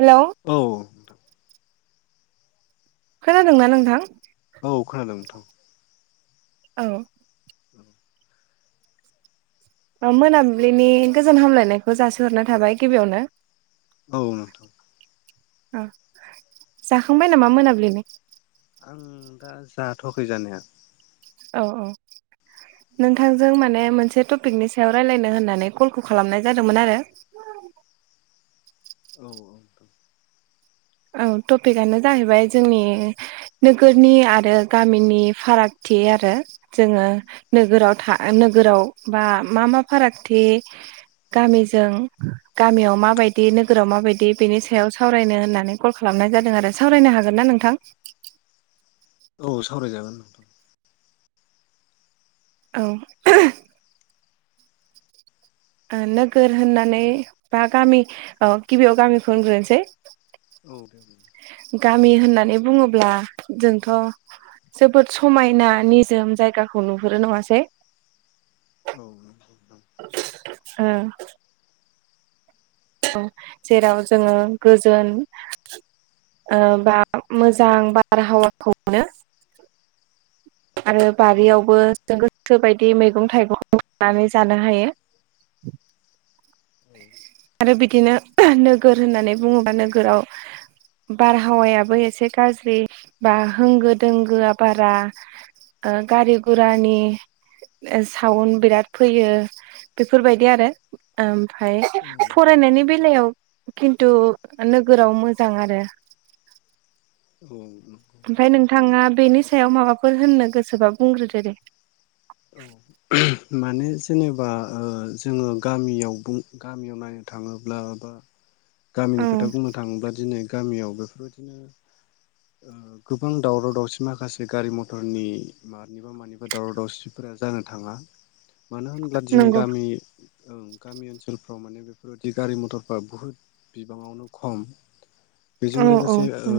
Hello औ खोनादोंना नोंथां? औ खोनादों नोंथां। औ औ ओ मोनाब्लिनि गोजोन हामलायनायखौ जासिहरना थाबाय गिबियावनो। औ नोंथां ओ जाखांबाय नामा मोनाब्लिनो? उम दा जाथ'आखै जानाया। औ औ नों थांजों माने मोनसे थ पिकनि सायाव रायलायनो होन्नानै कलखौ खालामनाय जादोंमोन आरो। औ औ थां ओं टपिकआनो जाहैबाय जोंनि नोगोरनि आरो गामिनि फारागथि आरो जोङो नोगोराव था नोगोराव बा मा मा फारागथि गामिजों गामियाव माबायदि नोगोराव माबायदि बेनि सायाव सावरायनो होननानै कल खालामनाय जादों आरो सावरायनो हागोन ना नोंथां? औ सावरायजागोन नोंथां औ ओ नोगोर होननानै बा गामि औ गिबियाव गामिखौ होनग्रोनोसै। औ दे बुं गामि होननानै बुङोब्ला जोंथ' जोबोद समायना निजोम जायगाखौ नुहुरो नङासै। औ नंगौ नोंथां ओ औ जेराव जोङो गोजोन ओ बा मोजां बारहावाखौ मोनो। आरो औ बारियावबो नोंथां जों गोसो बायदि मैगं थाइगं नानै जानो हायो। आरो बिदिनो नोगोर होननानै बुङोबा नोगोराव बारहावायाबो एसे गाज्रि बा होंगो दोंगोआ बारा ओ गारि गुरानि ओ साउन्ड बिराद फैयो बेफोरबायदि आरो ओम। फाय औ फरायनायनि बेलायाव खिन्थु नोगोराव मोजां आरो। ओं। ओमफ्राय नोंथाङा बेनि सायाव माबाफोर होननो गोसोबा बुंग्रोदो दे। औ माने जेनेबा ओ जोङो गामियाव बुं गामियाव नायनो थाङोब्ला बा औ गामिनि खोथा बुंनो थाङोब्ला दिनै। गामियाव बेफोरबायदिनो ओ गोबां दावराव दावसि माखासे गारि मथरनि मानिबा मानिबा दावराव दावसि फोरा जानो थाङा। मानो होनब्ला दिनै नंगौ गामि ओं गामि ओनसोलफ्राव माने बेफोरबादि गारि मथरफ्रा बुहुत बिबाङावनो खम। बेजों औ औ लोगोसे ओ उम उम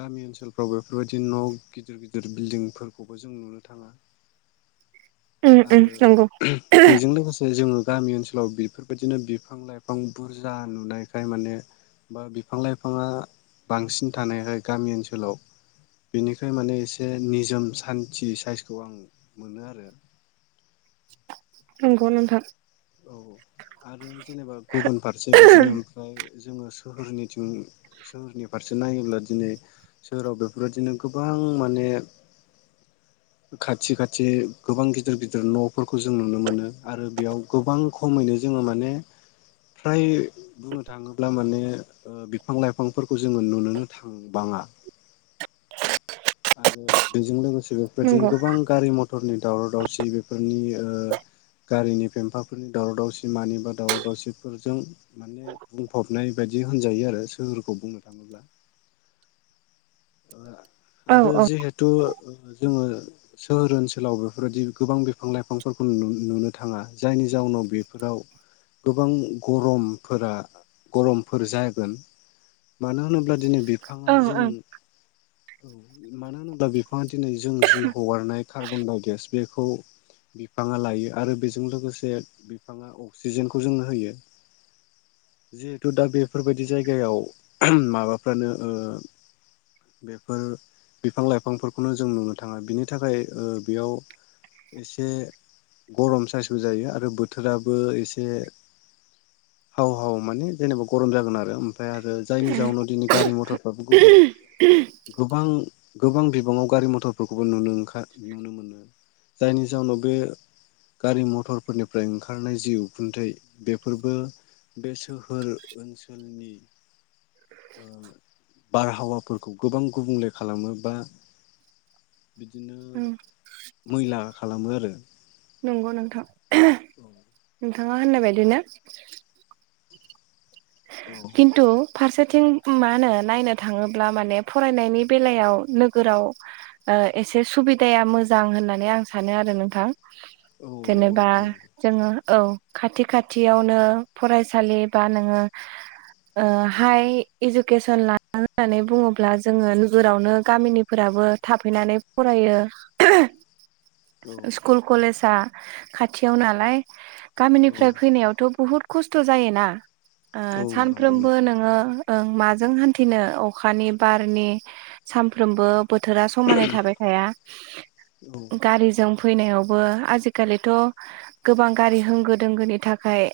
गामि ओनसोलफ्राव बेफोरबायदि न' गिदिर गिदिर बिल्डिंफोरखौबो जों नुनो थाङा। आरो नंगौ बेजों लोगोसे जोङो गामि ओनसोलाव बेफोरबायदिनो बिफां लाइफां बुरजा नुनायखाय माने बा बिफां लाइफाङा बांसिन थानायखाय गामि ओनसोलाव बिनिखाय माने एसे निजोम सान्थि साइसखौ आं मोनो आरो। नंगौ नोंथां। औ औ आरो जेनेबा गुबुन फारसे बिदिनो ओमफ्राय जोङो सोहोरनिथिं सोहोरनि फारसे नायोब्ला दिनै सोहोराव बेफोरबायदिनो गोबां माने खाथि खाथि गोबां गिदिर गिदिर न'फोरखौ जों नुनो मोनो आरो बेयाव गोबां खमैनो जोङो माने फ्राय बुंनो थाङोब्ला माने ओ बिफां लाइफांफोरखौ जोङो नुनोनो थांबाङा। [inaudible] आरो बेजों लोगोसे बेफोरबादिनो नंगौ गोबां गारि मथरनि दावराव दावसि बेफोरनि ओ गारिनि फेमफाफोरनि दावराव दावसि मानि बा दावराव दावसिफोरजों माने बुंफबनाय बायदि होनजायो आरो सोहोरखौ बुंनो थाङोब्ला। औ आरो औ जिहेतु जोङो सोहोर ओनसोलाव बेफोरबायदि गोबां बिफां लाइफांफोरखौ नु-नुनो थाङा जायनि जाउनाव बेफोराव गोबां गरमफोरा गरमफोर जागोन मानो होनोब्ला दिनै बि फाङा ओं जों ओं औ मानो होनोब्ला बि फाङा दिनै जों जि हगारनाय कार्बनडाइ गेस बेखौ बिफाङा लायो आरो बेजों लोगोसे बिफाङा अक्सिजेनखौ जोंनो होयो जिहेथु दा बेफोरबायदि जायगायाव माबाफ्रानो ओ बेफोर बिफां लाइफांफोरखौनो जों नुनो थाङा बिनि थाखाय ओ बेयाव एसे गरम साइसबो जायो आरो बोथोराबो एसे हाव हाव माने जेनेबा गरम जागोन आरो ओम फ्राय आरो जायनि जावनाव दिनै गारि मथरफ्राबो गुबुन गोबां गोबां बिबाङाव गारि मथर फोरखौबोनोओं नुनो ओंखा नुनो मोनो जायनि जााहनाव बे गारि मथरफोरनिफ्राय ओंखारनाय जि उखुन्दै बेफोरबो बे सोहोर ओनसोलनि ओ बारहावा फोरखौ गोबां गुबुंले खालामो बा बिदिनो उम मैला खालामो आरो। नंगौ नोंथां। नों थाङा होननाय बादिनो औ किन्तु फारसेथिं मा होनो नायनो थाङोब्ला माने फरायनायनि बेलायाव नोगोराव ओ एसे सुबिदाया मोजां होननानै आं सानो आरो नोंथां। औ नंगौ जेनेबा नोंथां जोङो औ खाथि खाथियावनो फरायसालि बा नोङो हाइ इडुकेसन ला [unintelligible] होननानै बुङोब्ला जोङो नोगोरावनो गामिनिफोराबो थाफैनानै फरायो औ स्कुल कलेज खाथियाव नालाय औ गामिनिफ्राय फैनायावथ' बुहुद खस्थ' जायोना ओ औ नंगौ सानफ्रोमबो नोंथां नोङो ओं माजों हान्थिनो अखानि बारनि सानफ्रोमबो बोथोरा समानै थाबाय थाया औ गारिजों फैनायावबो आजिखालिथ' गोबां गारि होंगो दोंगोनि थाखाय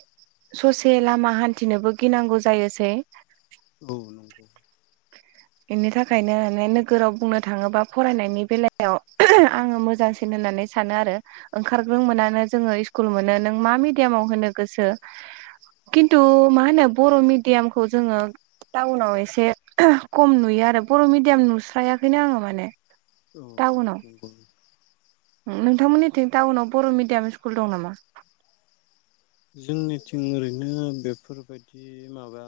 ससे लामा हान्थि बिदिनोबो गिनांगौ जायोसै औ नंगौ इनि थाखायनो माने नोगोराव बुंनो थाङोबा फरायनायनि बेलायाव आङो मोजांसिन होननानै सानो आरो ओंखारग्रों मोनानो जोङो स्कुल मोनो नों मा मिडियामाव होनो गोसो खिन्थु मा होनो बर' मिडियामखौ जोङो टाउनाव एसे खम नुयो आरो बर' मिडियाम नुस्रायाखैनो आङो माने औ टाउनाव नंगौ नोंथांमोननिथिं टाउनाव बर' मिडियाम स्कुल दं नामा जोंनिथिं ओरैनो बेफोरबायदि माबा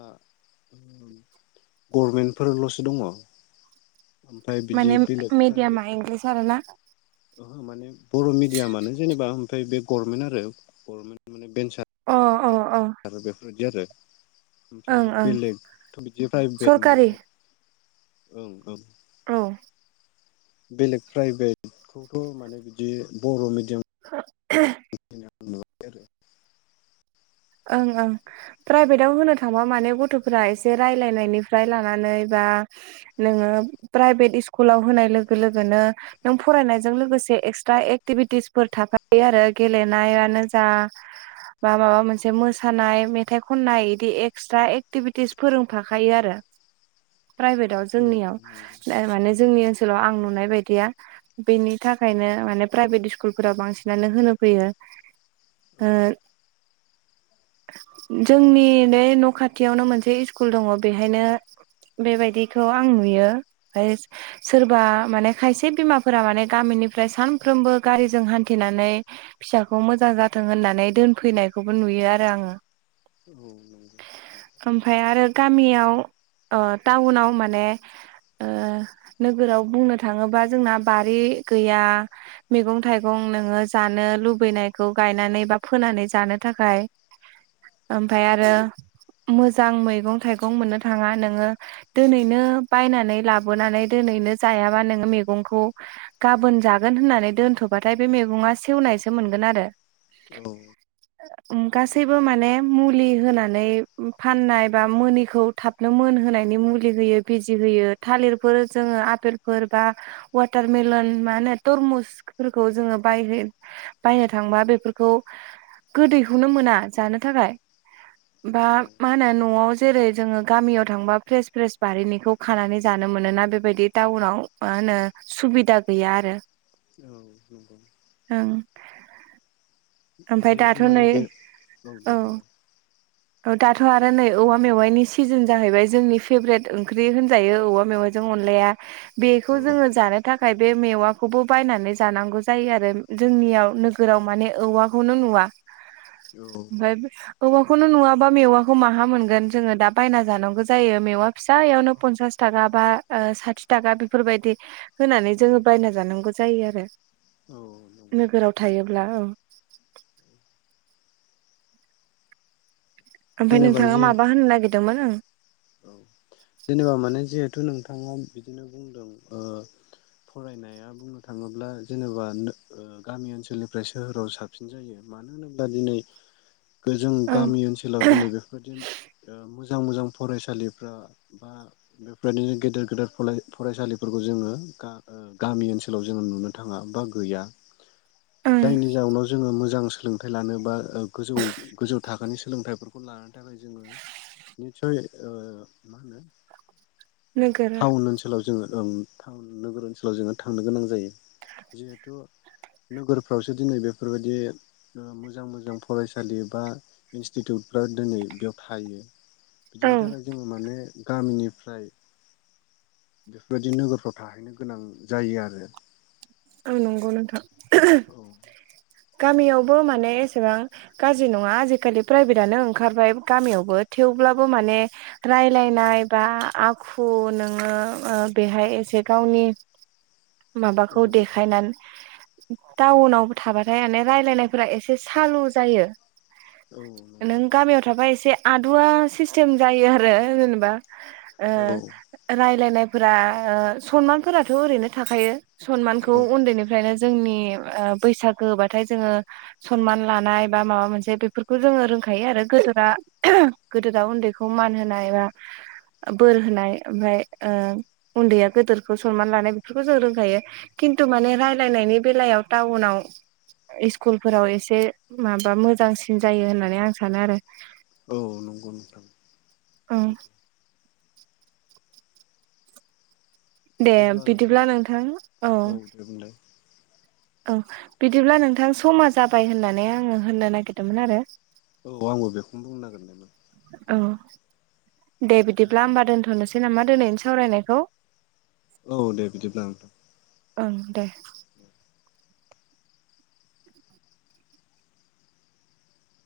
गभमेन्टफोरल'सो दङ ओमफ्राय बिदि माने बेलेग मिडियामा इंलिस आर ना ओ माने बर' मिडियामानो जेनेबा ओमफ्राय बे गभरमेन्ट आरो गभरमेन्ट अ अ अ बेन्सार आरो बेफोर आरो ओं ओमफ्राय ओं बेलेगथ' बिदि प्राइभेट माने सरकारि ओं औ औ बेलेग प्राइभेट खौथ' माने बिदि बर' मिडि [unintelligible] बिनो [unintelligible] ओं ओं प्राइभेटाव होनो थांबा माने गथ'फोरा एसे रायलायनायनिफ्राय लानानै बा नोङो प्राइभेट स्कुलाव होनाय लोगो लोगोनो नों फरायनायजों लोगोसे एक्सट्रा एक्टिभिटिसफोर थाखाफायो आरो गेलेनायानो जा बा माबा मोनसे से मोसानाय मेथाइ खननाय बिदि एक्सट्रा एक्टिभिटिस फोरोंफाखायो आरो प्राइभेटआव औ जोंनियाव नंगौ माने जोंनि ओनसोलाव आं औ नुनाय बायदिया बेनि थाखायनो माने प्राइभेट स्कुलफोराव बांसिनानो होनो फैयो औ जोंनि बे न' खाथियावनो मोनसे स्कुल दङ बेहायनो बेबायदिखौ आं नुयो ओफ्राय सोरबा माने खायसे बिमाफोरा माने गामिनिफ्राय सानफ्रोमबो गारिजों हान्थिनानै फिसाखौ मोजां जाथों होननानै दोनफैनायखौ बो नुयो आरो आङो औ नोंगौ। ओमफाय आरो गामियाव ओ टाउनाव माने ओ नोगोराव बुंनो थाङोबा जोंना बारि गैया मैगं थाइगं नोङो जानो लुबैनायखौ गायनानै बा फोनानै जानो थाखाय ओमफाय आरो मोजां मैगं थाइगं मोननो थाङा नोङो दोनैनो बायनानै लाबोनानै दोनैनो जायाबा नोङो मैगंखौ गाबोन जागोन होननानै दोनथ'बाथाय बे मैगङा सेवनायसो मोनगोन आरो औ। उम गासैबो माने मुलि होनानै फाननाय बा मोनिखौ थाबनो मोनहोनायनि मुलि होयो बिजि होयो थालिरफोर जोङो आपेलफोर बा वाटारमेलन मा होनो तरमुसफोरखौ जोङो बायहै बायनो थांबा बेफोरखौ गोदैखौनो मोना जानो थाखाय। बा औ मा होनो न'आव जेरै जोङो गामियाव थांबा फ्रेस फ्रेस बारिनिखौ खानानै जानो मोनो ना बेबायदि टाउनाव मा होनो सुबिदा गैया आरो औ नंगौ। ओं ओमफ्राय जिहेथु दाथ' माने नै बे ओ दे बुंलाय। ओ दाथ' आरो नै औवा मेवाइनि सिजोन जाहैबाय जोंनि फेभ्रेट ओंख्रि होनजायो औवा मेवाइजों अनलाया। बेखौ औ जोङो जानो थाखाय बे मेवाखौबो बायनानै जानांगौ जायो आरो जोंनियाव नोगोराव माने औवा खौनो नुवा। औ ओमफाय औवाखौनो नुवाबा मेवाखौ माहा मोनगोन जोङो दा बायना जानांगौ जायो मेवा फिसायावनो पनसास थाखा बा ओ साथि थाखा बेफोरबायदि होनानै जोङो बायना जानांगौ जायो आरो औ नंगौ नोगोराव थायोब्ला औ। ओमफाय जेनेबा नोंथाङा जे माबा होननो नागिरदोंमोन ओं। औ जेनेबा माने जे हेतु नोंथाङा बिदिनो बुंदों ओ फरायनाया बुंनो थाङोब्ला जेनेबा नो ओ गामि ओनसोलनिफ्राय सोहोराव साबसिन जायो मानो होनोब्ला दिनै जों औ गामि ओनसोलाव दिनै बेफोरबायदि ओ मो जां मोजां फरायसालिफ्रा बा बेफोरबायदिनो गेदेर गेदेर फराय फरायसालिफोरखौ जोङो गा ओ गामि ओनसोलाव जोङो नुनो थाङा बा गैया। ओं जायनि जाउनाव जोङो मोजां सो लोंथाइ लानो बा ओ गोजौ गोजौ थाखोनि सोलोंथाइफोरखौ लानो थाखाय जोङो सय ओ मा होनो नोगोर टाउन ओनसोलाव जोङो ओं। टाउन नोगोर ओनसोलाव जोङो थांनो गोनां जायो। जिहेथु नोगोरफ्रावसो दिनै बेफोरबायदि ओ मोजां मोजां फरायसालि बा इनस्टिटिउटफ्रा दिनै बेयाव थायो। औ बिदिनि थाखाय जोङो माने गामिनिफ्राय बेफोरबायदि नोगोरफ्राव थाहैनो गोनां जायो आरो औ नंगौ नोंथां। औ। गामियावबो माने एसेबां गाज्रि नङा आजिखालि प्राइभेटआनो ओंखारबाय गामियावबो थेवब्लाबो माने रायलायनाय बा आखु नोङो ओ बेहाय एसे गावनि औ माबाखौ देखायनान टाउनावबो थाबा [unintelligible] रायलायनाय फोरा एसे सालु जायो। औ नंगौ नों नोंथां गामियाव थाबा एसे आदुवा सिस्टेम जायो आरो जेनेबा। ओ औ रायलायनाय फोरा ओ सनमानफोराथ' ओरैनो थाखायो सनमानखौ औ उन्दैनिफ्रायनो जोंनि ओ बैसाग होबाथाय जोङो सनमान लानाय बा माबा मोनसे बेफोरखौ जोङो रोंखायो आरो गोदोरा-गोदोरा उन्दैखौ मान होनाय बा बोर होनाय ओमफ्राय ओ उन्दैया गोदोरखौ सनमान लानाय बेफोरखौ जों रोंखायो। खिन्थु माने रायलायनायनि बेलायाव टाउनाव इस्कुलफोराव एसे माबा मोजांसिन जायो होननानै आं सानो आरो। औ, नंगौ नोंथां। ओं सैथो दे बिदिब्ला नोंथां औ दे बुंलाय औ बिदिब्ला नोंथां समा जाबाय होननानै आङो होननो नागिरदोंमोन आरो। औ आंबो बेखौनो बुंनो नागिर दोंमोन। औ दे बिदिब्ला होमबा दोनथ'नो सै नामा दिनैनि सावरायनायखौ? औ दे बिदिब्ला, ओं ओं, दे।